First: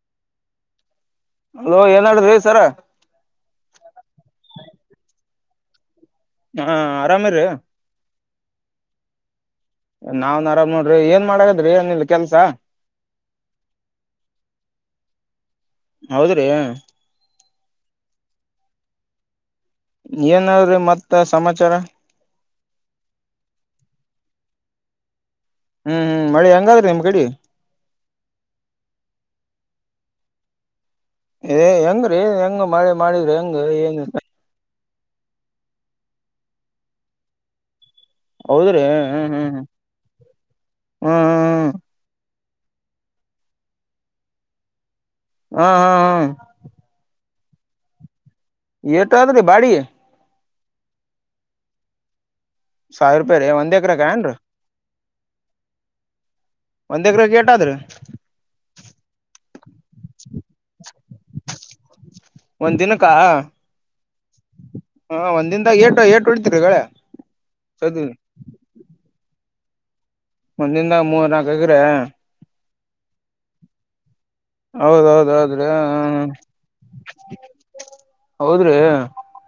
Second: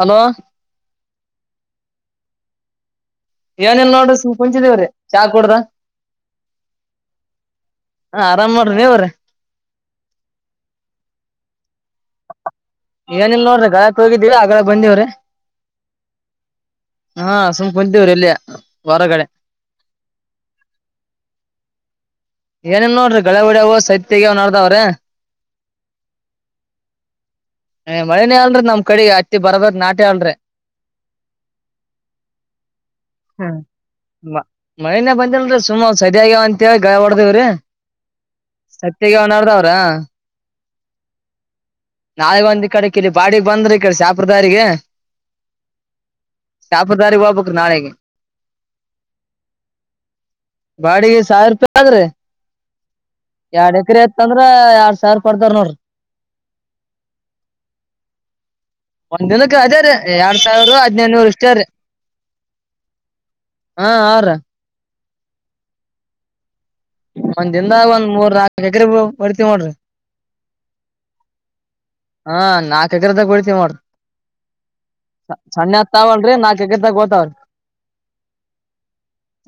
Hello hello ಏನ್ ನಡದ್ದ್ ರೀ ಸರ್ ಏನಿಲ್ಲ ನೋಡ್ರಿ ಸುಮ್ ಕುಂತಿದ್ವಿ ರೀ ಚಾ ಕೂಡದು ಹಾ ಆರಾಮ ರೀ ಹ ಆರಾಮ್ ನೋಡ್ರಿ ನೀವು ರೀ ನಾವ್ನ್ ಆರಾಮ್ ನೋಡ್ರಿ ಏನ್ ಮಾಡಾಕತ್ತಿರಿ ಏನಿಲ್ಲ ಕೆಲಸ ಏನಿಲ್ಲ ನೋಡ್ರಿ ಗಳೆಕ್ಕ್ ಹೀಗಿದ್ವಿ ಅಗಳೇ ಬಂದಿವಿರಿ ಹೌದ್ರಿ ಹಾ ಸುಮ್ಮ್ ಕುಂತಿವ್ರಿ ಇಲ್ಲೇ ಹೊರಗಡೆ ಎನ್ ನಡದಾದ್ರಿ ಮತ್ತ ಸಮಾಚಾರ ಏನಿಲ್ಲ ನೋಡ್ರಿ ಗಳೆ ಹೊಡವ ಸದಿ ತಗೆವು ನಡದವ್ರಿ ಹ್ಮ್ ಹ್ಮ್ ಮಳಿ ಹೆಂಗಾದ್ರಿ ನಿಮ್ ಕಡಿ ಹೇ ಮಳಿನೇ ಇಲ್ಲ ರೀ ನಮ್ಮ ಕಡೆ ಹತ್ತಿ ಬರೋಬ್ಬರಿ ನಟಿಲ್ಲ ಇಲ್ಲರಿ ಏ ಹೆಂಗ್ರೀ ರೀ ಹೆಂಗ ಮಳೆ ಮಾಡಿದ್ರಿ ಹೆಂಗ ಏನ್ ಇದು ಮಳನೇ ಬಂದಿಲ್ರಿ ಸುಮ್ ಸದಿ ಆಗ್ಯಾವು ಅಂತ ಹೇಳಿ ಗಳೇ ಹೊಡ್ದೇವ್ರೀ ಹೌದ್ರಿ ಸದಿ ತಗೆವು ಹ್ಮ್ ಹ್ಮ್ ನಡದಾವ ಹ್ಮ್ ರಿ ಹ್ಮ್ ಹ್ಮ್ ಈ ಕಡೆ ಕಿಲ್ಲಿ ಬಾಡಿಗೆ ಬಂದಾದ್ರಿ ಈ ಕಡೆ ಶಹಪುರ್ ದಾರಿಗೆ ಹಾ ಹಾ ಹಾ ನಾಳಿಗೆ ಯೆಟ್ ಅದ ರೀ ಬಾಡಿಗಿ ಬಾಡಿಗೆ ಸಾವಿರ ರೂಪಾಯಿ ಆದ್ರಿ ಸಾವಿರ ರೂಪಾಯಿ ರೀ ಒಂದ್ ಎರಡ್ ಎಕರೆ ಎಕರೆಕ ಏನ್ರಿ ಇತ್ತಂದ್ರ ಎರಡ್ ಸಾವಿರ ಕೊಡ್ತಾರಾ ನೋಡ್ರಿ ಒಂದ ಎಕರೆ ಏಟಾದ್ರಿ ಒಂದಿನಕ್ಕೆ ಅದೇ ರ ಎರಡ್ ಸಾವಿರ ಹದಿನೈದು ನೂರು ಇಷ್ಟ ರೀ ಒಂದ್ ದಿನಕ್ಕ ಹಾ ಹಾ ಅವ್ರ ಹಾ ಒಂದಿನದಾಗ ಏಟು ಏಟು ಹೊಡಿತೀರಿ ಗಳೇ ಒಂದ್ ದಿನದ ಒಂದ್ ಮೂರ್ ನಾಲ್ಕು ಎಕರೆ ಹೊಡಿತೀವಿ ನೋಡ್ರಿ ಮುಂದಿಂದ ಮೂರ್ ನಾಕು ಆಗುತ್ತಾ ಹಾ ನಾಕು ಎಕರೆ ತಾಕ ಹೊಡ್ತಿವಿ ನೋಡ್ರಿ ಹೌದ್ ಹೌದ್ ಹೌದ್ರಿ ಸಣ್ಣ ಹಾ ಎತ್ತು ಹಾ ಆವಲ್ರಿ ನಾಕು ಎಕರೆ ತಾಕ ಹೋತಾವ್ರಿ ಹೌದ್ರಿ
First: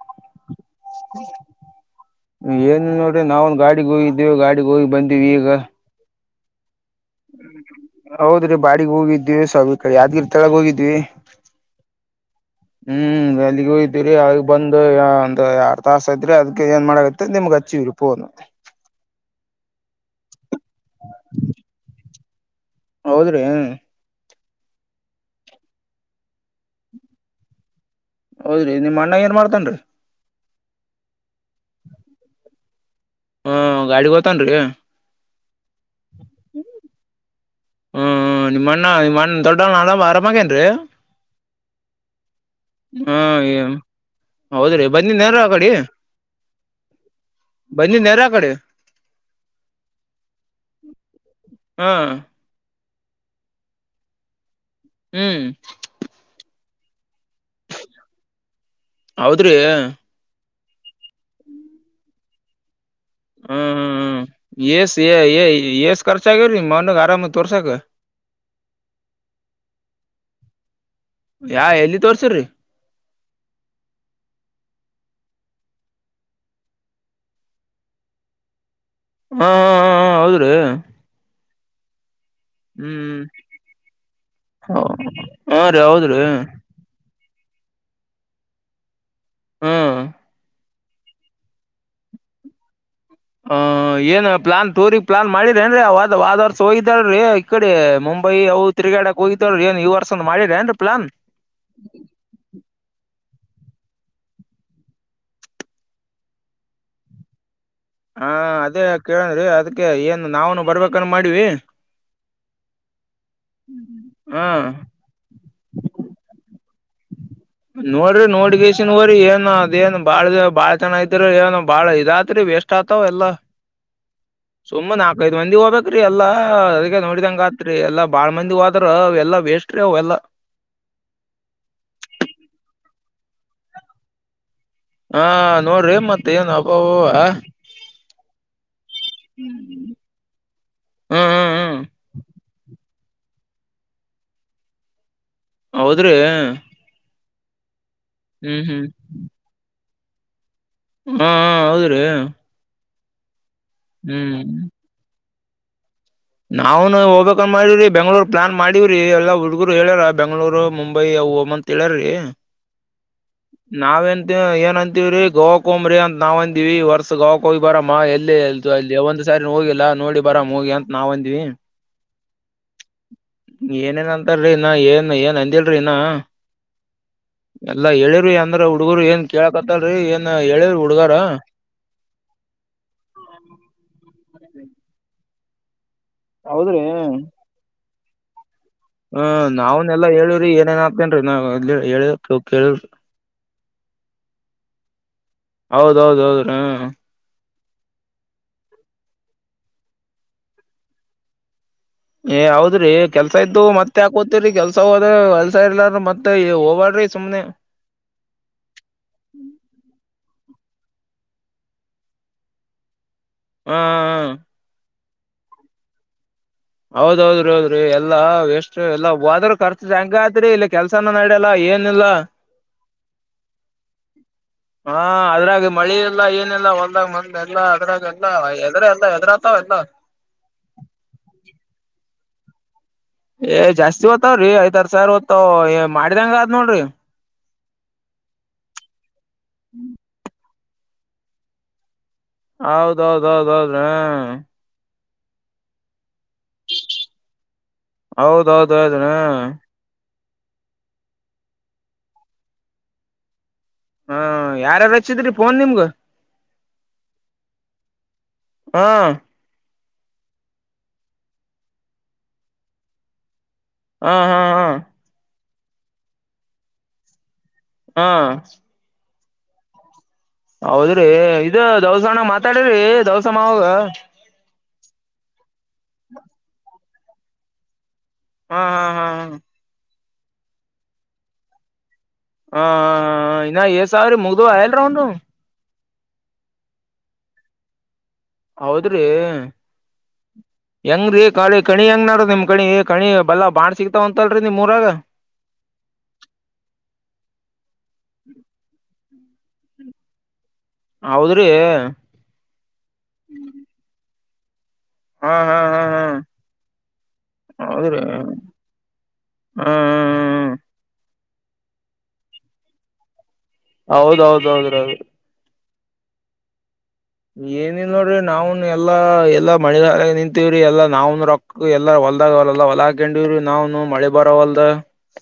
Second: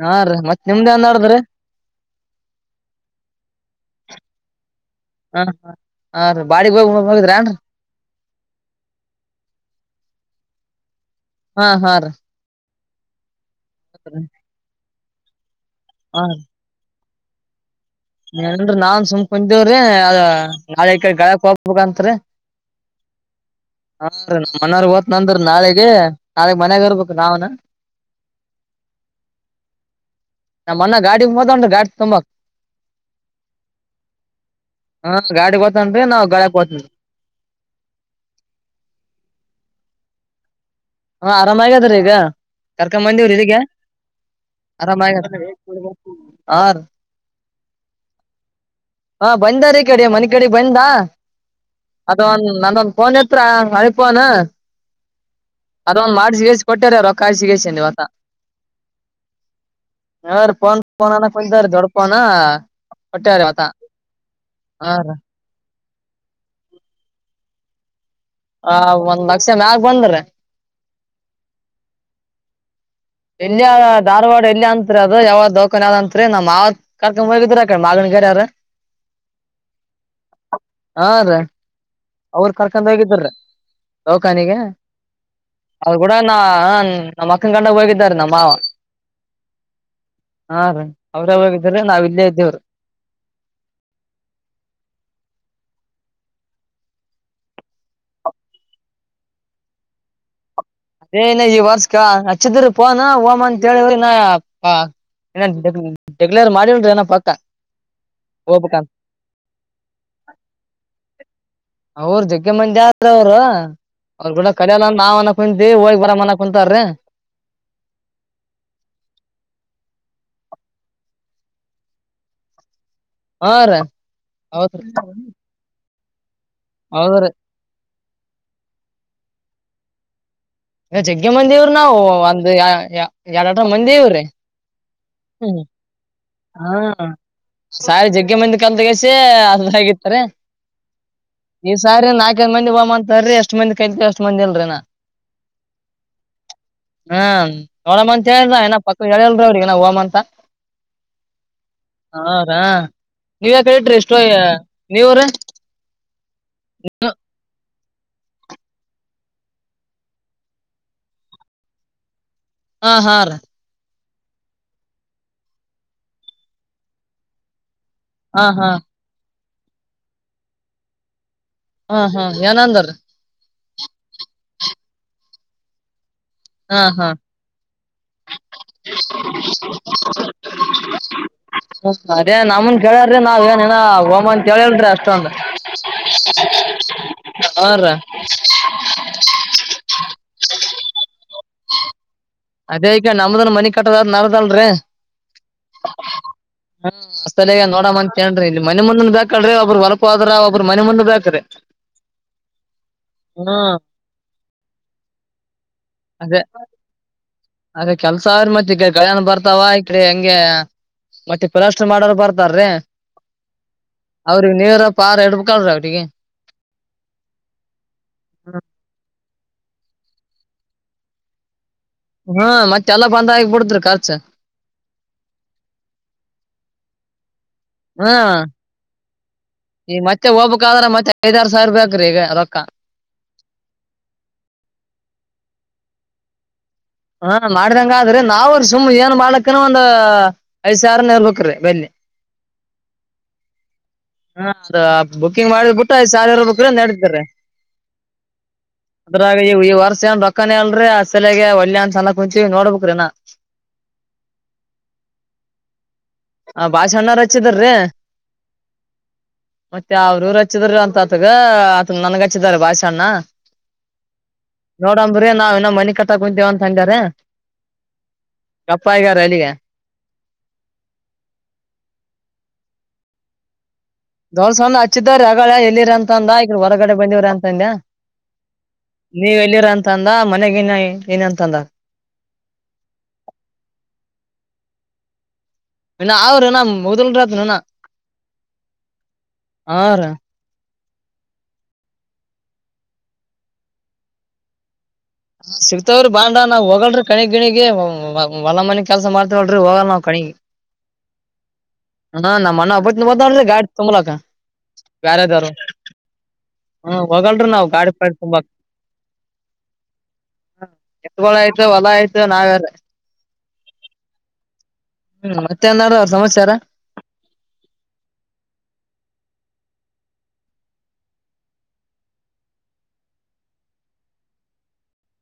ಹಾ ರೀ ಮತ್ ನಿಮ್ದ ಏನ್ ನಡದ್ರಿ ಏನು ನೋಡ್ರಿ ನಾವನ್ ಗಾಡಿಗೆ ಹೋಗಿದ್ದೇವಿ ಗಾಡಿಗಿ ಹೋಗ ಬಂದ್ವಿ ಈಗ ಹಾರಿ ಬಾಡಿಗೆ ಹೋಗಿ ಹೋಗಿದ್ರೇನ್ರಿ ಹೌದ್ರಿ ಬಾಡಿಗೆ ಹೋಗಿದ್ವಿ ಸ್ವಲ್ಪ ಕಡೆ ಯಾದ್ಗಿರ್ ತಳಗ ಹೋಗಿದ್ವಿ ಹಾ ಹಾ ರೀ ಹೂ ಅಲ್ಲಿಗಿ ಹೋಗಿದ್ವಿ ರೀ ಬಂದು ಒಂದು ಯಾಡು ತಾಸು ಆಯಿತು ರೀ ಅದಕ ಎನ್ ಮಾಡಾಕತ್ತಿರಿ ನಿಮಗ ಅಚ್ಚಿವಿ ಏನಿಲ್ಲ ರೀ ನಾವುನು ಸುಮ್ ಕುಂತಿವ್ರಿ ನಾಳಿಗಿ ಈಕಡೆ ಗಳೆಕ ಹೋಗ್ಬೇಕಂತ್ರಿ ಹೌದ್ರಿ ನಮ್ಮ ಅಣ್ಣರು ಹೋಗ್ತಿವಿ ಅಂದ್ರಿ ನಾಳಿಗೆ ನಾಳಿಗಿ ಮನ್ಯಾಗ ಇರಬೇಕ್ರಿ ನಾವುನು ಹೌದ್ರಿ ನಿಮ್ ಅಣ್ಣ ಏನ್ ಮಾಡ್ತನ್ರಿ ನ ಅನ್ನ ಗಾಡಿ ಮದನ್ ಗಾಡಿ ತುಂಬಕ್ ಹ್ಮ್ ಗಾಡಿಗ್ ಹೋತನ್ರಿ ಹಾ ಗಾಡಿ ಹತನ್ರಿ ನಾವು ಗಾಳ ಹತೇನ್ರಿ ಹ್ಮ್ ನಿಮ್ಮ ಅಣ್ಣ ನಿಮ್ಮ ಅಣ್ಣ ದೊಡ್ಡ ನಾಳ ಆರಾಮಾಗೇನ್ ಹಾ ಆರಾಮಗ್ಯದ್ರೀ ಈಗ ಕರ್ಕಂಬಂದಿರ ಇದಗ ಹ್ಮ್ ಹೌದ್ರಿ ಅರ ಬಂದಿದ್ ನೇರ ಆ ಆ ಬನ್ನಿ ನೇರ ಕಡೆ ಹಾ ಬಂದ ರೀ ಕಡೆ ಮನೆ ಕಡೆ ಬಂದ ಹಾ ಅದ ಅಂದೊಂದ್ ಫೋನ್ ಎತ್ರ ಅಣಿಪೋನ್ ಹ್ಮ್ ಅದೊ ಮಾಡಿಸಿ ಬೇಸ ಕೊಟ್ಟಾರ ರೊ ಕಾಯ ಸಿಗೆಸವತ ಹೌದ್ರಿ ಹ್ಮ್ ಯ ಫೋನಾನ ಕೊ [unintelligible] ದೊಡ್ಡಪೋಣ ಹೊಟ್ಟಾರ ಮತ [unintelligible] ಹ್ಮ್ ಹ್ಮ್ ಏಷ್ಟ ಏಷ್ಟ್ ಖರ್ಚ ಆಗ್ಯವ್ರೀ ಮನಾಗ ಆರಾಮದ ತೋರ್ಸಾಕ್ [unintelligible] ಹ ಒಂದ್ ಲಕ್ಷ ಮ್ಯಾಗ ಬಂದ್ರ ಯಾ ಎಲ್ಲಿ ತೋರ್ಸರ್ರಿ ಎಲ್ಲಿಯ ಧಾರವಾಡ ಎಲ್ಲಿ ಅಂತತ್ರಿ ಅದು ಯಾವ್ದ ದೌಖನ್ ಯಾವ್ ಅಂತ್ರಿ ನಮ್ ಆತ್ ಕರ್ಕೊಂಡ್ ಹೋಗಿದ್ರ ಮ ರರ ಹಾ ಹೌದ್ರೀ ಅವರು ಕರ್ಕೊಂಡ ಹೋಗಿದ್ರ ದೌಖಾನಿಗೆ ಹಾ ರೀ ಅ ಕೂಡ ಹೌದ್ರಿ ನ ನಮ್ಮ್ ಅಕ್ಕನ್ ಕಂಡ ಹೋಗಿದ್ದಾರೆ ನಮ್ಮವ ಹ್ಮ ಹಾ ರೀ ಅವ್ರ ಅವ್ರಾಗ ಇದ್ರ ನಾವ್ ಇಲ್ಲೇ ಇದ್ದೇವರು ಹ ಏನ್ ಪ್ಲಾನ್ ತೋರಿ ಪ್ಲಾನ್ ಮಾಡಿರಿೇನ್ರಿ ಅವ ವ್ ವರ್ಷ ಹೋಗತಳೀ ಈ ಕಡೆ ೈ [unintelligible] ಅವು ತಿರುಗಾಡಕ್ ಹೋಗ್ವ್ರ ಏನ್ ಈ ವರ್ಷ ಒಂದ ಮಾಡಿದ ಏನ್ರಿ ಅೇನ [unintelligible] ಈ ವಾರ್ಷಿಕಾ ಹಚ್ಚಿದ ಫೋನು ಅಂತ ಹೇಳಿದ್ರ ಇ ಡಿಕ್ಲೇರ್ ಮಾಡಿಲ್ಿ ನ ಪಾತ [unintelligible] ಹಾ ಅದೇ ಕೇಳನ್ಿ ಅದಕ್ಕೆ ಏನ್ ನಾವನು ಬರ್ಬೇಕನ್ ಮಾಡ್ಿವ ಅವ್ರ ಜಗ್ಗೆ ಮಂದಿ ಆದ್ರ ಅವ್ರು ಅವರು ಹಾ ಕೂಡ ಕಡಿಯಲ್ಲ ನಾವ್ ಅನ್ಕಂತೀವಿ ಹೋಗಿ ಬರ ಅಕವಿ ಬರ್ರ [unintelligible] ನೋಡ್ರಿ ನೋಡ್ಗಸನ್್ರರಿ [unintelligible] ಏನ್ ಅದ ಏನ್ ಬಾಳ ಬಾಳ್ ಚೆನ ಐತ್ರಿ ಏನ್ ಬಾಳ ಇದತ್ರಿ ವಸ್ಟ್ ಆತ್ ತಾವ [unintelligible] ಎಲ್ಲ ಹಾ ರೀ ಹೌದ್ರಿ ಸುಮಮ್ಮ ನಾಕೈದು ಮಂದಿ ಹೋಗ್ಬೇಕು ್ರೀ [unintelligible] ಎಲ್ಲಾ ಅದ ಹೌದ್ರಿ ನೋಡಿದಂಗ ಆತ್ರಿ ಎಲ್ಲಾ ಬಾಳ್ ಮಂದಿ ಹೋದ್ರ ಅವ ಎಲ್ಲಾ ವೇಷ್ಟ್ರೀ ಅವೆಲ್ಲಾ ಈ ಜಗ್ಗೆ ಮಂದಿವಿ ನಾವವು ಒಂದ್ ಎರಡ್ಟ ಮಂದಿ ಇವ್ರೀ ಹಾ ನೋಡ್ರಿ ಮತ್ತ ಏನು ಅಬ್ಬಬ ಕ ಮಂದಿ ಕಲ್ ತಗಸಿ ಹ ಹಗಿತ್ತಾರೆ ಹ್ಮ್ ಹ್ಮ್ ಈ ಹ್ಮ್ ಸಾರಿ ನಾಲ್ಕೈದು ಮಂದಿ ಹ ಬರರಿ ಎಷ್ಟ್ ಮಂದಿ ಕೈಲ್ತ್ ಅಷ್ಟ್ ಮಂದಿ ಅಲ್ರಿೀನಾ ಹೌದ್ರಿ ಹ್ಮ ನೋಡ್ ಅಂತ ಹ್ಮ್ ಹೇಳ್ರಏ ಹ್ಮ್ ಪಕ್ಕ ಹೇಳಿಲ್ರಿೀ ಅವ್ರಿಗಏನ ಹೋಮ ಅಂತ ಹಾ ಹೌದ್ರೀ ಹಾ ರಾ ನೀವ್ ಯಾಕ ಹೇಳಟ್ರಿ ಎಷ್ಟೋಯ ನೀವ್ರ ನಾವ್ನು ಹೋಗ್ಬೇಕ ಮಾಡಿ್ರಿ ಬೆಂಗ್ಳೂರ್ ಪ್ಲಾನ್ ಮಾಡಿವ್ರಿ ಎಲ್ಲ ಹುಗರು ಹೇಳ್ಯಾರ ಬೆಂಗ್ಳೂರು ಮುಂಬೈ ಅವು ಹೋಮ್ ಅಂತ ಹೇಳ್ಯಾರ್ರೀ ಹಾ ಹಾ ರೀ ಏನ್ ಅಂತೀವ್ರೀ ಗೋಕಂಬ್ರಿ ಅಂತ ನಾವ್ ಅಂದಿವವಿ ವರ್ಷ ಗೋಕ ಬರಮ್ಮ ಎಲ್ಲಿೇ ಹಾ ಹಾ ಎಲ್ತು ಅಲ್ಲಿ ಒಂದ್ ಸಾರಿ ಹೋಗಿಲ್ಲಾ ನೋಡಿ ಬರಾಮ ಹೋಗಿ ಅಂತ ನಾವ್ ಅಂದ್ವಿ ಹಾ ಹಾ ಏನಂದ್ರ ಏನೇನ್ ಅಂತಲ್ರಿ ಇನ್ನ ಏನ್ ಏನ್ ಅಂದಿಲ್ರಿ ಇನ್ನ ಹಾ ಹಾ ಎಲ್ಲಾ ಹೇಳಿರಿ ಅಂದ್ರ ಉಡು ಅವ್ರ ಏನ್ ಕೇಳಕತ್ತಲ್ರಿ ಏನ್ ಹೇಳೇರಿ ಹುಡ್ಗಾರ ಹ ಹೋಮ ಅಂತ ಹೇಳ್ರಿ ಅಷ್ಟೊಂದು ಹೌದ್ರಿ ಹ [unintelligible] ಹ ನಾವನೆಲ್ಲಾ ಹೇಳಿವವ್ರಿ ಏನೇನ್ ಆಗ್ತೇನ್ೀ [unintelligible] ನಾವ ಹೇಳ ಕೇಳವ್ರಿ ಅದೇಕ [unintelligible] ನಮ್ದನ್ ಮನಿ ಕಟ್ಟದಾದ್ ನಾ್ದಲ್ರಿೀ ಹೌದೌದೌದ್ರ ತ ನೋಡ ಅಂತೇನ್್ರಿ [unintelligible] ಇಲ್ಲಿ ಮನೆ ಮುಂದ ಬೇಕಳ್ರರಿ ಒಬ್್ರರು ಹೊಳಪೋದ್ರ ಒಬ್್ರ ಮನೆ ಮುಂದ ಬೇಕ್ರೀ ಏ ಹೌದ್ರಿ ಕೆಲ್ಸ ಇದ್ದು ಮತ್ತೆ ಆಕೋತಿರಿ ಕೆಲ್ಸ ಹೋದ ಹೊಲ್ಸ ಇಲ್ಲ್ರ ಮತ್ತೆ ಹೋಗಬ ಸುಮ್ಮನೆ ಅ ಕೆಲ್ಸ ಅವ್ರ ಮತ್ ಈಗ ಗಳನ ಬರ್ತಾವ ಈಡೆ ಹೆಂಗ ಮತ್ತೆ ಪಲಾಸ್ಟರ್ ಮಾಡೋರು ಬರ್ತಾರೀ ಹಾ ಅವ್ರ ನೀವರ ಪಾ ರೇಡುಕಲು ರ ೆ [unintelligible] ಹೌದೌದ್ರಿ ಹೌದ್ರಿ ಎಲ್ಲಾ ಎಷ್ಟು ಎಲ್ಲಾ ಹೋದ್ರ ಖರ್ು ಹೆಂಗ ಆಯತ್ರಿ ಇಲ್ಲಿ ಕೆಲ್ಸನ ನಡ್ಯಲ್ಲ ಏ ಹ್ಮ ಮತ್ತೆ ಎಲ್ಲ ಬಂದ ಆಗ್ಬ ಬಿಡದ್ರರು ಖರ್ಚ ಹಾ ಅದ್ರಾಗಿ ಮಳಿ ಎಲ್ಲ ಏನಲ್ಲ ಹೊಲ್ದಾಗ್ ಮಂದ ಎಲ್ಲ ಅದ್ರಾಗ ಎಲ್ಲ ಎದ್ರ ಎಲ್ಲ ಎದ್ರತವ ಈ ಮತ್ತೆ ಹೋಗಬಕ್ಾದ್ರ ಮತ್ತೆ ಐದಾರು ಸಾವಿರ ಬೇಕಕ್್ರೀ ಈಗ ರದೊಕ್ಕ ಏ್ ಜಾಸ್ತಿ ಓ್ತಾವ್ರಿ ಐದ ಆರ್ ಸಾವಿರ ದ್ತಏ ಮಾಡಿದಂಗ ಅ ಆದ್ ನೋಡ್ರಿ ಹಾ ಮಾಡಿದಂಗ ಆದ್ರಿ ನಾವ್ ಸುಮ್ ಏನ್ ಬಾಳಕ್ಕನ ಒಂದ ಐದು್ ಸಾವರ ನ ಇರ್ಬೇಕಕ್ರಿ ಬೆನ್ನಿ ಹೌದೌದ್ೌದೌದ ಹ ಬುಕಿಂಗ್ ಮಾಡ್ ಬಿುಟ್ಟ ಾವಿರ ಕ ನಡಿದ್ದಾರೆ ಹೌದೌದೌದ್ರಿ ಅದರಾಗಿ ಈ ವರ್ಷ ಡಾಕ್ ಅಕ್ಕಾನ ಅಲ್ರಿ ಆ ಸಲಗೆ ಒಳ್ಳಯ ಅನ್ ಸನಕ್ ಕುಂಚಿ ನೋಡ್ಬಬೇಕಕ್್ರೀನಾ ಹಾ ಹ ಯಾರಾರು ಹಚ್ಚಿದ್ರಿ ಫೋನ್ ನಿಮ್ಗ ಆ ಭಾಷಣ್ಣವ್ರ ಹಚ್ಚಿದ್ರಿ ಹಾಂ ಮತ್ತೆ ಅವ್ರೂರು ಹಚ್ಚಿದರು ಅಂತ ಅತ್ಗ ಆತನ ನನ್ಗ ಹಚ್ಚಿದಾರ ಭಾಷಣ್ಣ ಹಾ ಹಾ ಹಾ ನ ಮನೆ ಕ ತಾ ಕುೊಂತೀವ ಅಂತ ಹಂಗಾರ ಹಾ ವಲಿಿಗೆ ಹೌದ್ರಿ ಇದು ದವಸಾನ ಮಾತಾಡ್ರಿ ದವಸಮ ಹೋಗ ದೋರ್ಸಂದ ಹಚ್ಚಿದ್ರ ಹಾಗಗಳ ಎಲ್ಲಿರ ಅಂತಂದ ಈಗ್ರ ಹೊರಗಡೆ ಬಂದಿವ್ರ ಅಂತಂದ ಹಾ ಹಾ ಹಾ ಹಾ ಂತಂದ ಮನೆಗ ನ್ ಏನಂತಂದ ಹ ಇನ್ನ ಸಾವ್ರ ಮುಗ್ದ ಆಯಲ್ ರೌಂಡು ಅವರುಣ ಮುದಲ್ರತ್ನುಣ ಹೌದ್ರೀ ರೀ ಹೆಂಗ ರೀ ಕಾಳಿ ಕಣಿ ಹೆಂಗ ನಡ ನಿಮ್ ಕಣಿ ಕಣಿ ಬಲ್ಲಾ ಬಾಣ್ ಸಿಗ್ತಾವ ಅಂತಲ್ರರಿ ನಿಮ್ ಊರಾಗ ಹ ಸಿಗ್ತವ್ರಿ ಬಾಂಡ ನಾವ್ ಹೋಗಲ್ರರಿ ಕಣಿಗ್ ಗಣಿಗ ಹೊಲ ಮನಿಗ್ ಕೆಲ್ಸ ಮಾಡ್ತೇವಲ್ರಿ ಹೋಗಲ್ ನಾವ್ ಕಣ [unintelligible] ಹೌದ್ರಿ ಹಾ ನ ಮನ್ನಬ ಗಾಡ್ ತಂಬಲಕ ಹಾ ಬ್ಯಾರದಾರು ಹಾ ಹಾ ಹಾ ಹ ಹೋಗಲ್ರಿ ನಾವವು ಗಾಡಿ ಹೌದ್ರಿ ಪಾಡಿ ಹ್ಮ್ ತುಂಬಾ ಹ್ಮ್ ಹ್ ಹ ಎತ್ಗಳ ಆಯ್ತ ಹೊಲ ಆಯ್ತ ನಾವ್ಯಾರ ಹೌದೌದೌದೌದು ಹ್ಮ ಮತ್ತೆನಾರ ಅವ್ರ ಸಮಸಚಾರ ಏನಿಲ್ಲ ನೋಡ್ರಿ ನಾವ್ನ್ ಎಲ್ಲಾ ಎಲ್ಲಾ ಮಣಿಲ ನಿಂತೀವ್ರಿ ಎಲ್ಲಾ ನಾವನ್ ರೊಕ್ಕ ಎಲ್ಲಾರ ಹೊಲ್ದಾಗ ಅವಲ್ಲಾ ಹೊಲ ಹಕೊಂಡಿವವ್ರೀ ನಾವ್ನು ಮಳಿ ಬರ ಹೊಲ್ದ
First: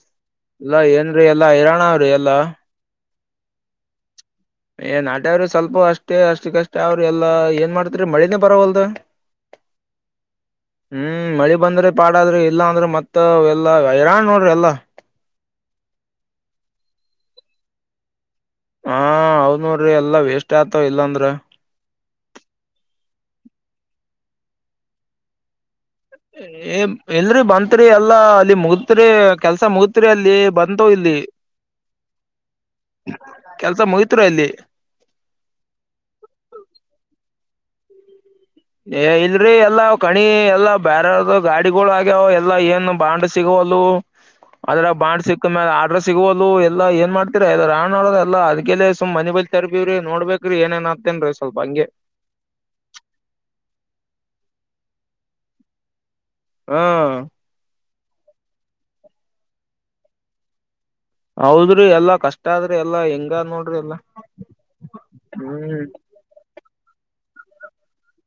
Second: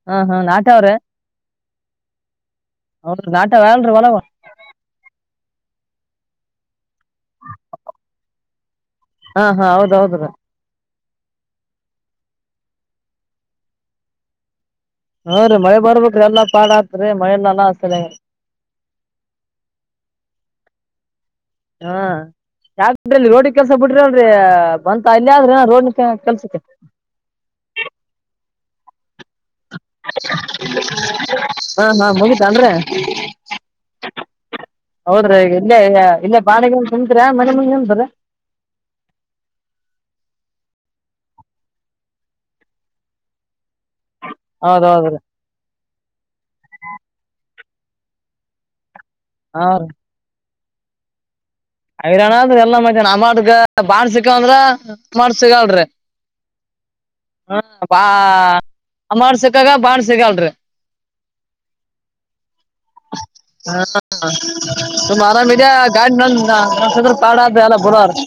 ಹಾ ಹಾ ಇಲ್ಲ ನಾಟ್ಯಾವ್ರಿ ಏನ್ ಎಲ್ಲಾ ಹೈರಾಣ ಅವ್ರಿ ಎಲ್ಲಾ ಅವ್ರ ನಾಟ ಹೇಳ ಒಲವ ಏ ನಾಟ್ಯ್ರರು ಸ್ವಲ್ಪ ಅಷ್ಟೇ ಅಷ್ಟಕ್ಕಷ್ಟೇ ಅವ್ರ ಎಲ್ಲಾ ಏನ್ ಮಾಡ್ತರಿ ಮಳಿನೇ ಪರವಲ್ದ ಹಾ ಹಾ ಹೌದ್ ಹೌದುದ ಹ್ಮ್ ಮಳಿ ಬಂದ್ರಿ ಪಾಡ ಆದ್ರಿ ಇಲ್ಲಾ ಅಂದ್ರೆ ಮತ್ ಎಲ್ಲಾ ಹೈರಾಣ ನೋಡ್ರಿ ಎಲ್ಲಾ ಹಾ ರೀ ಮಳೆ ಬರ್ಬೇಕ್ರ ಎಲ್ಲ ಪಾಡ್ ಹತ್ ರೀ ಮಳೆಲ್ಲಲ್ಲಾ ಆತ ಹಾ ಹೌದನೂಡ್ರಿ ಎಲ್ಲಾ ವೇಸ್ಟ್ ಆತವ ಇಲ್ಲಾಂದ್ರ ಕೆಲಸ ಬಿಟ್ರಿ ಅಲ್ರಿ ಬಂತ ಅಲ್ಲಿ ಆದ್ರೆ ರೋಡ್ ಕೆಲ್ಸ ಏ ಎಲ್ರಿ ಬತ್ರಿ ಎಲ್ಲಾ ಅಲ್ಲಿ ಮುಗತ್ರಿ ಕೆಲ್ಸ ಮುಗತ್ರಿ ಅಲ್ಲಿ ಬಂತು ಇಲ್ಲಿ ಹಾ ಹಾ ಕೆಲ್ಸ ಮುಗತ್ ಹೌದ್ರೀ ಈಗ ಇಲ್ಲೇ ಇಲ್ಲೇ ಬಾಣಗ ತಿಂತರಿ ಮನೆ ಮಂದ ಎಂತರ ಏ ಇಲ್ರಿ ಎಲ್ಲಾ ಕಣಿ ಎಲ್ಲಾ ಬ್ಯಾರೆ ಅವ್ರ್ದು ಗಾಡಿಗಳು ಆಗ್ಯಾವ ಎಲ್ಲಾ ಏನ್ ಬಾಂಡ್ ಸಿಗೋ ಹಲೋ ಅದ್ರ ಹೌದೌದ್ರಿ ಬಾಂಡ್ ಸಿಕ್ಮ್ಯ ಅಡ್ರ ಸಿಗೋವಲ್ಲು ಎಲ್ಲಾ ಏನ್ ಮಾಡ್ತಿರ ಇದು ರಾಣ್ ಒಳದಲ್ಲ ಅದ್ಕೆ ಮನಿ ಬಂದ್ ಹಾ ತಲ್ಪಿವ್ರಿ ನೋಡ್ಬೇಕ್ ರಿ ಏನೇನ್ ಆಗ್ತದ್ ಅಂತ ಹಿರಣ್ಣ ಅಂದ್ರ ಎಲ್ಲ ಮಜ್ಯಾನ ನ ಮಾಡಗ ಬಾಣಸಿಕಂದ್ರ ಮಾಡ್ ಸಿಗಲರೀ. ಹಾ ಬಾ ಅಮೊಂಟ್ ಸಿಕ್ಕಾಗ ಬಾಂಡ್ ಸಿಗಲ್ರೀ ಹೌದ್ರಿ ಎಲ್ಲಾ ಕಷ್ಟ ಆದ್ರಿ ಎಲ್ಲಾ ಹೆಂಗ ನೋಡ್ರಿ ಹಾ ಎಲ್ಲಾ ಹಾ ಹ್ಮ್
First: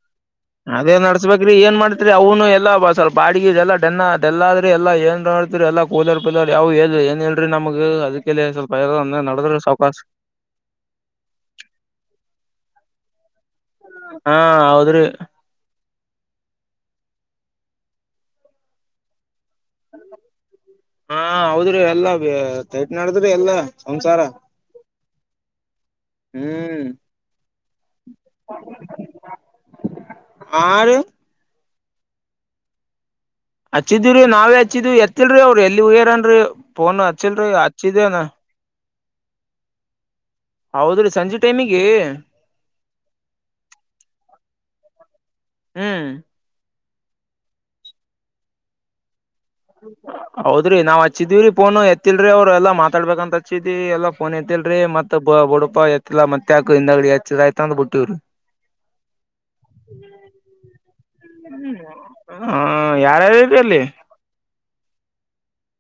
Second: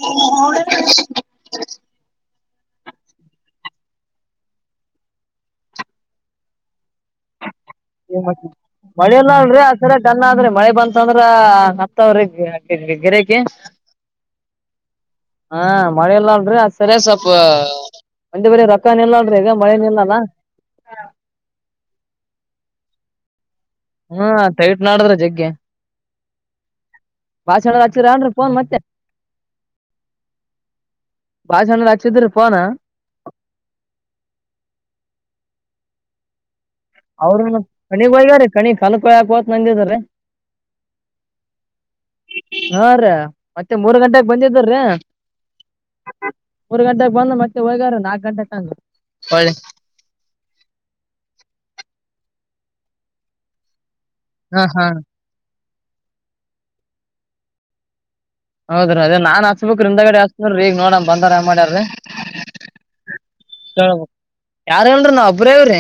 [unintelligible] [unintelligible] ಅದೇ ನಡ್ಸ್ಬೇಕ್ರಿ ಏನ್ ಮಾಡ್ತಿರಿ ಅವು ಕೆ ಇಲ್ಲ ಬಾ ಸರ್ ಬಾಡಿಗೆ ಇ ಎಲ್ಲ ಡೆನ್ನ ಡೆಲ್ಲ ಆದ್ರೆ ಎಲ್ಲ ಏನ್ ಮಾಡೋಡ್ತರಿ ಎಲ್ಲ ಕೂಲರ್ ಪೀಲರ್ ಯಾವ ಹೇಳಲ್ರಿ ಏನ್ ಹೇಳಲ್ರಿ ನಮಗ. ಅದಕ್ಕೆಲ್ಲ ಸ್ವಲ್ಪ [inaudible] ಮಳೆಲ್ಲ ಅಲ್ರಿ ನಡದ್ರಿ ಆ ಸರ ಸಾವಕಾಶ ಕನ್ನ ಆದ್ರಿ ಮಳೆ ಬಂತ ಅಂದ್ರ ಹತ್ತವ್ರಗ್. ಗಿರಕಿ ಹಾ ಹೌದ್ರಿ ಹಾ ಮಳೆಲ್ಲ ಅಲ್ರಿ ಸರಿ ಸ್ವಲ್ಪ ಒಂದೆ ಬರ ರೊಕ್ಕಾನ ಎಲ್ಲ [unintelligible] ಈಗ ಮಳೆನ ಇಲ್ಲಲ್ಲ ಹಾ ಹೌದ್ರಿ ಎಲ್ಲಾ ಟೈಟ್ ನಡ್ದ್ರಿ ಎಲ್ಲ ಹಾ ಟೈಟ್ ನಡ್ದ್ರಿ ಜಗ್ಗೆ ಹ್ಮು ಭಾಷಣ್ಣಗ್ ಹಚ್ರ ಅಂದ್ರ ಫೋನ್ ಮತ್ತೆ ಹಾ ರೀ ಭಾಷಣ್ಣ ಹಚ್ಚಿದ್ರಿ ಪೋನ ಹಚ್ಚಿದ್ದಿವ್ ರೀ ನಾವೇ ಹಚ್ಚಿದ್ವಿ ಎತ್ತಿಲ್ರಿ ಅವ್ರು ಎಲ್ಲಿ ಹೊಗ್ಯರೇನ್ರಿ ಅವರು ಕಣಿಗ್ ಹೋಗ್ಯಾರೆ ಕಣಿಗ್ ಕಲ್ಕಕವತ್ ನಂದಿದರಿ. ಹೌದ್ರೀ ಸಂಜೆ ಟೈಮಿಗೆ ಹಾ ರೀ ಮತ್ತೆ ಮೂರ್ ಗಂಟೆಗೆ ಬಂದಿದ್ದರ್ರಿ ಹ್ಮ ಮೂರ್ ಗಂಟೆಗ್ ಬಂದ್ ಮತ್ತೆ ಹೋಗ್ಯಾರ ನಾಕ್ ಗಂಟೆಗ್ ಅಂಗ ಹೌದ್ರಿ ನಾವ್ ಹಚ್ಚಿದ್ವಿರೀ ಫೋನ್ ಎತ್ತಿಲ್ರಿ ಅವ್ರು ಎಲ್ಲಾ ಮಾತಾಡ್ಬೇಕಂತ್ ಹಚ್ಚಿದ್ವಿ ಫೋನ್ ಹಾ ಎಂತಲ್ರಿ ಹಾ ಮತ್ ಬಡಪಾ ಎತ್ತಿಲ್ಲ ಮತ್ತೆಾಕ ಹಿಂದಗಡಿ ಎಚ್ಚಿದ ಆಯ್ತಂದ್ ಬಿಟ್ಟವ್ರಿ. ಹೌದ್ರಿ ಅದೇ ನಾನ್ ಹಚ್ಬೇಕ್ರಿ ಹಿಂದಗಡೆ ಹಚ್ಚಿನ್ರಿ ಈಗ ನೋಡಮ್ ಬಂದಾರ ಏನ್ ಮಾಡ್ಯಾರ್ರಿ ಹ್ಮ ಹ್ಮ ಯಾರ್ [unintelligible] ಯಾರ ಇಲ್ಲ ರಿ ನಾವ ಒಬ್ರ ಇವ್ರಿ.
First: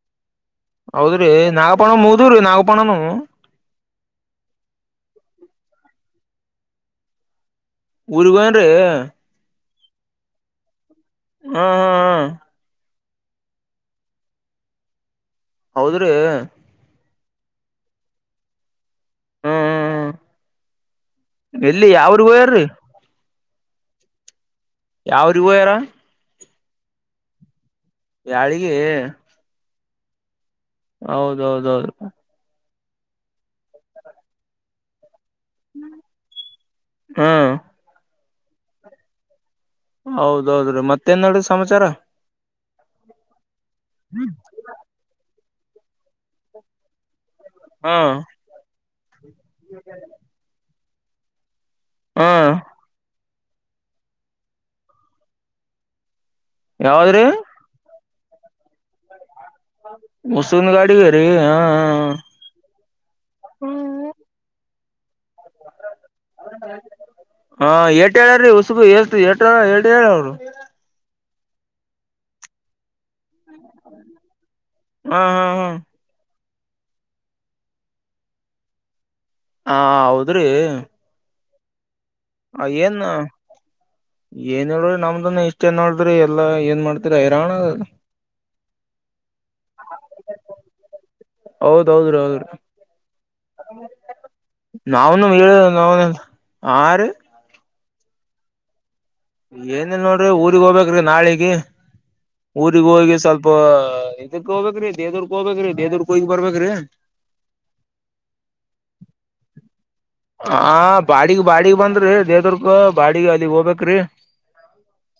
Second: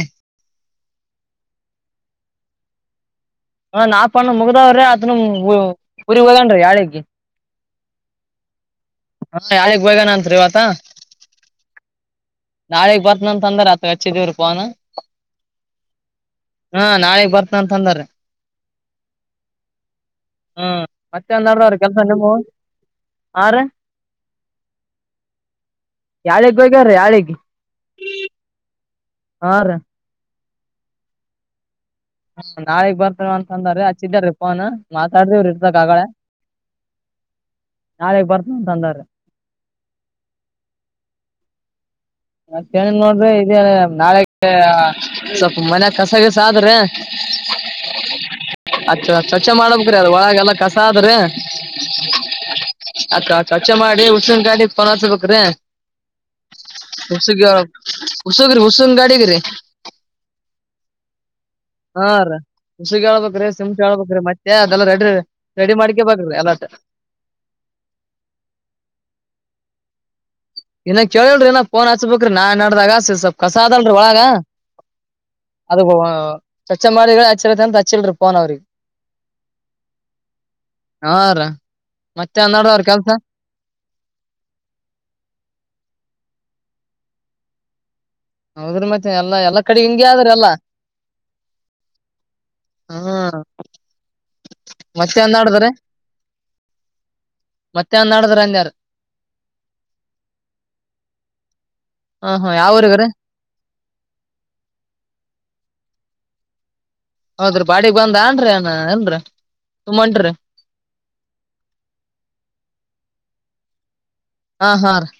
ಹೌದ್ರಿ ನಾಗಪಣ ಮುಗದುರಿ ನಾಗಪಣನು. ಹ ನಾಪಣ್ಣ ಮುಗ್ದಾವ್ರೆ ಅತನು ಉರಿ ಹದನ್ ಯಾಳಗೆ. ಊರಿಗ್ ಹೋಗನ್ರೀ ಹಾ ಯಾರಿಗೆ ಅಂಜಗಿಲ್ಲ ಅಂತ್ರಿ ಆತಾ. ಹ್ಮ ಹ್ಮ ಹ್ಮ್ ನಾಳೆ ಬರ್ತನ ಅಂತ ಅಂದ ರಾತ್ರಿ ಹಚ್ಚಿದ್ರಿ ಫೋನು. ಹೌದ್ರೀ ಬರ್ತ್ನ್ ಅಂತ್ ಅಂದಾರ್ರಿ ಹ್ಮ್ ಹ್ಮ್ ಹ್ಮ್ ಮತ್ತ ಏನ್ ನಡದಾವ್ರಿ ಎಲ್ಲಿ ಕೆಲ್ಸ ಯಾವ್ರಗ ನಿಮ್ಮು ಹೋಯಾರ್ರಿ ಹಾರಿ. ಯಾವ್ ಊರಿಗ್ ಹೋಗ್ಯಾರ ಆಳಿಗೆ ಹೋಗ್ಯಾರ್ರಿ ಆಳಿಗ್ಗೆ. ಯಾಳ್ಗೀ ರ ಹೌದೌದೌದು ನಾಳಗ್ ಬರ್ತವ ಅಂತ ಅಂದ್ರ ಹಚ್ಚಿದ್ದಾರೀ ಫೋನು ಸರ್ದವರು ಇರ್ತಕ್ ಆಗಲ್ಲ ಹ್ಮ್ ನಾಳಗ್ ಬರ್ತಂತಂದ್ರ. ಹೌದೌದ್ರೀ ಮತ್ತೇನ್ರಿ ಸಮಾಚಾರ ಮತ್ ಏನ್ ನೋಡ್ರಿ ಇದೇ ನಾಳಿಕೆ ಸ್ವಲ್ಪ ಮನೆ ಕಸಗಿಸ ಆದ್ರೆ ಹ್ಮ್ಮ ಅದ್ ಸ್ವಚ್ಛ ಮಾಡ್ಬೇಕ್ರೀ ಅದ ಒಳಗೆ ಎಲ್ಲಾ ಕಸ ಆದ್ರೀ ಹಾ ಸ್ವಛ ಮಾಡಿ ಹುಷನ್ ಕಾಡಿ ಕನಾರ್ಸಬೇಕ್ರೀ ಯಾವದ್ರಿ ಹುಸುಗ ಹುಸುಗ್ರಿ ಉುಸು ಗಾಡಿಗೆ ರೀ ವಸುನ್ ಗಾಡಿಗೆ ರೀ ಹಾ ಹಾ ರೀ ಉಸಿಗೆ ಹೇಳ್ಬೇಕ್ರಿ ಸಿಮ್ ಹಳ್ಬೇಕ ಮತ್ತೆ ಅದೆಲ್ಲಾ ರೆಡಿ ರೆಡಿ ಮಾಡ್ಕೇ ಬ್ರಿ ಹಾ ಏಟ ಹೇಳ್ರಿ ಉಸುಬು ಎಳ್ತ ಹೇಳರು ಇನ್ನ ಕೇಳಲ್ರಿ ಇನ ಹಚ್ಬೇಕನಾ ನಡ್ದಾಗ ಸ್ವಪ್ ಕಸ ಆದದಲ್ರರಿ ಒಳ ಹಾ ಹಾ ಹಾ ಚರ್ಚೆ ಮಾಡಿದ್ರ ಅಚ್ಚಿತೆ ಅಂತ ಹಚ್ಚಿಲ್ರಿ ಪೋನ್ ಅವ್ರಿಗೆ ಹಾ ಹೌದ್ರಿ ಹಾ ರೀ ಮತ್ತೆ ಆ ಹನ್ನೆರಡು ಅವ್ರ ಏನ್ ಕೆಲ್ಸ ಏನ್ ಹೇಳ್ರಿ ನಮ್ದನ್ನು ಇಷ್ಟ ಚೆ ನೋಡ್ರಿ ಎಲ್ಲಾ ಏನ್ ಮಾಡ್ತತಿರ ಹೈರಾಣ ಹೌದ್ರ ಮತ್ತೆ ಎಲ್ಲಾ ಎಲ್ಲಾ ಕಡೆ ಹಿಂಗೆ ಆದ್ರ ಎಲ್ಲಾ ಹೌದ್ದ್ರಿ ಹೌದ್ರೀ ಹ್ಮ್ ಮತ್ತೆ ನವುನು ಏಳು ಹನ್ನೆರಡ್ದ್ರಿ ನನು ಆರು ಮತ್ತೆ ಅಂದಾಡದ್ರ ಅಂದಾರ ಏನ ನೋಡ್ರಿ ಊರಿಗೆಗ್ ಹೋಗ್ಬೇಕ್ರಿ ನಾಳಿಗೆ ಹಾ ಹಾ ಯಾವ ಊರಿಗೆಗ ಊರಿಗ್ರಿ ಹೋಗಿ ಸ್ವಲ್ಪ ಇದಕ ಹೋಗಬೇಕ್ರೀದರ್ಕ ಹೋಗಬೇಕ್ರೀ ದ್ರ ಕೊಯ ಬರ್ಬೇಕ್ರೀ ಹೌದ್ರೀ ಬಾಡಿಗೆ ಬಂದ ಆನ್ರೀ ಅ ಏನ್ರ ಹ ಬಾಡಗ್ ಬಾಡಿಗೆ ಬಂದ್ರಿ ದೇದರ್ಗ ಬಾಡಿ ಅಲ್ಲಿಗ್ ಹೋಗಬೇಕೇರಿ ಹಾ ಹಾ ರ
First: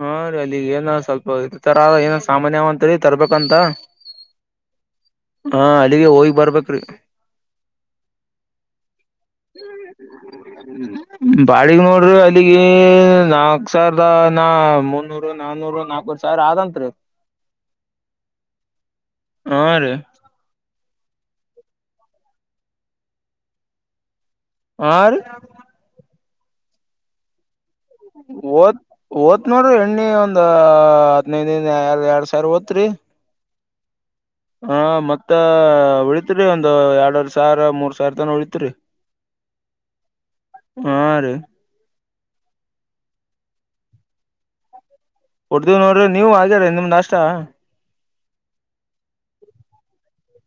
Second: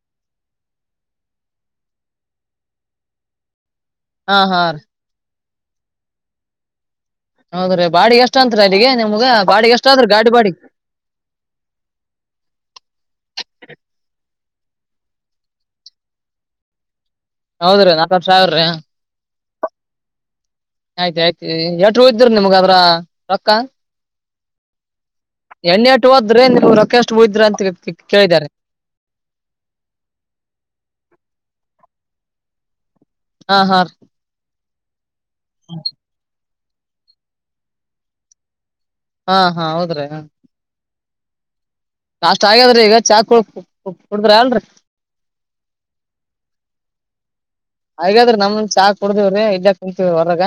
ಹಾ ರೀ ಅಲ್ಲಿಗ್ ಏನ ಸ್ವಲ್ಪರ ಏನ ಸಾಮಾನ್ಯಂತರಿ ತರ್ಬೇಕಂತ ಹಾ ಹಾ ರ ಹಾ ಅಲ್ಲಿಗೆ ಹೋಗಿ ಬರ್ಬೇಕ್ರಿ ಹೌದ್ರೀ ಬಾಡಿ ಎಷ್ಟ ಅಂತ ನಿಮ್ಗ ಬಾ ಬಾಳಗ್ ನೋಡ್ರಿ ಅಲ್ಲಿಗೆ ನಾಕ್ಸರ್ದ ಮುನ್ನೂರು ನನ್ನೂರು ನಾರು ಸಾವಿರ ಆದಂತ್ರಿ ಹೌದ್ರೀ ನಾಕತ್ ಸಾವಿರ ರೀ ಹಾ ರೀ ಆಯ್ತ ಆಯ್ತ ಎಷ್ಟ ರೂ ಇದ್ದ್ರ ನಿಮ್ಗ ಅದ್ರ ರೊಕ್ಕ ಆ ಎಣ್ಣೆ ಎಷ್ಟ್ ಹೋದ್ರಿ ನೀವು ರೊಕ್ಕಷ್ಟುದ್ರ ಅಂತ ಕೇತಿ ಓತ್ ಓದತ್ ನೋಡ್ರಿ ಎಣ್ಣಿ ಒಂದ ಹದನೈದ ದ ಯರ ಸರ್ವತ್ರರಿ ಹಾ ಹಾ ಹ ಮತ್ತ ಉಳತ್ರಿ ಒಂದು ಎರಡರ್ ಸಾವಿರ ಮೂರ್ ಸಾವಿರ ತನ ಉಳತ್ರಿ ಹಾ ಹಾ ಹೌದ್ರೀ ಹಾ ರ ನಾಷ್ಟ ಆಗ್ಯದ್ರೀ ಈಗ ಚಾಕ್ ಕುಡದ್ರ ಅಲ್ರಿ ಕುಡ್ದ್ ನೋಡ್ರಿ ನೀವು ಹಾಗಗ್ಯಾರ ನಿಮ್ ನಾಷ್ಟ ಹಾಗೆದ್ರಿ ನಮ ನು ಚಾ ಕುಡದಿವವ್ರೀ ಇಲ್ಲೆ ಕುಂತವವಿ ಹೊರಗ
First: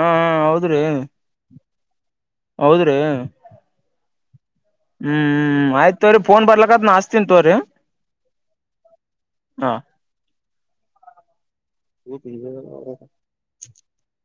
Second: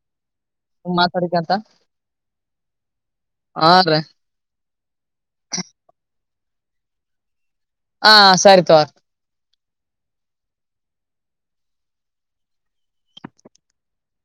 ಹಾ ಹೌದ್ರಿ ಸುಮ್ ಮಾತಆಡಿಕಂತ ಹೌದ್ರಿ ಹಾ ರೀ ಹ್ಮ್ ಆಯ್ತವ್ರಿ ೋನ್ ಬರ್ಲಕ್ಕತ್ ನ ಅಸ್ತಿ ತಿನ್ಂತವ್ರಿ [unintelligible] ಹಾ ಸರಿ ತೂರಿ ಹಾ [unintelligible] [unintelligible]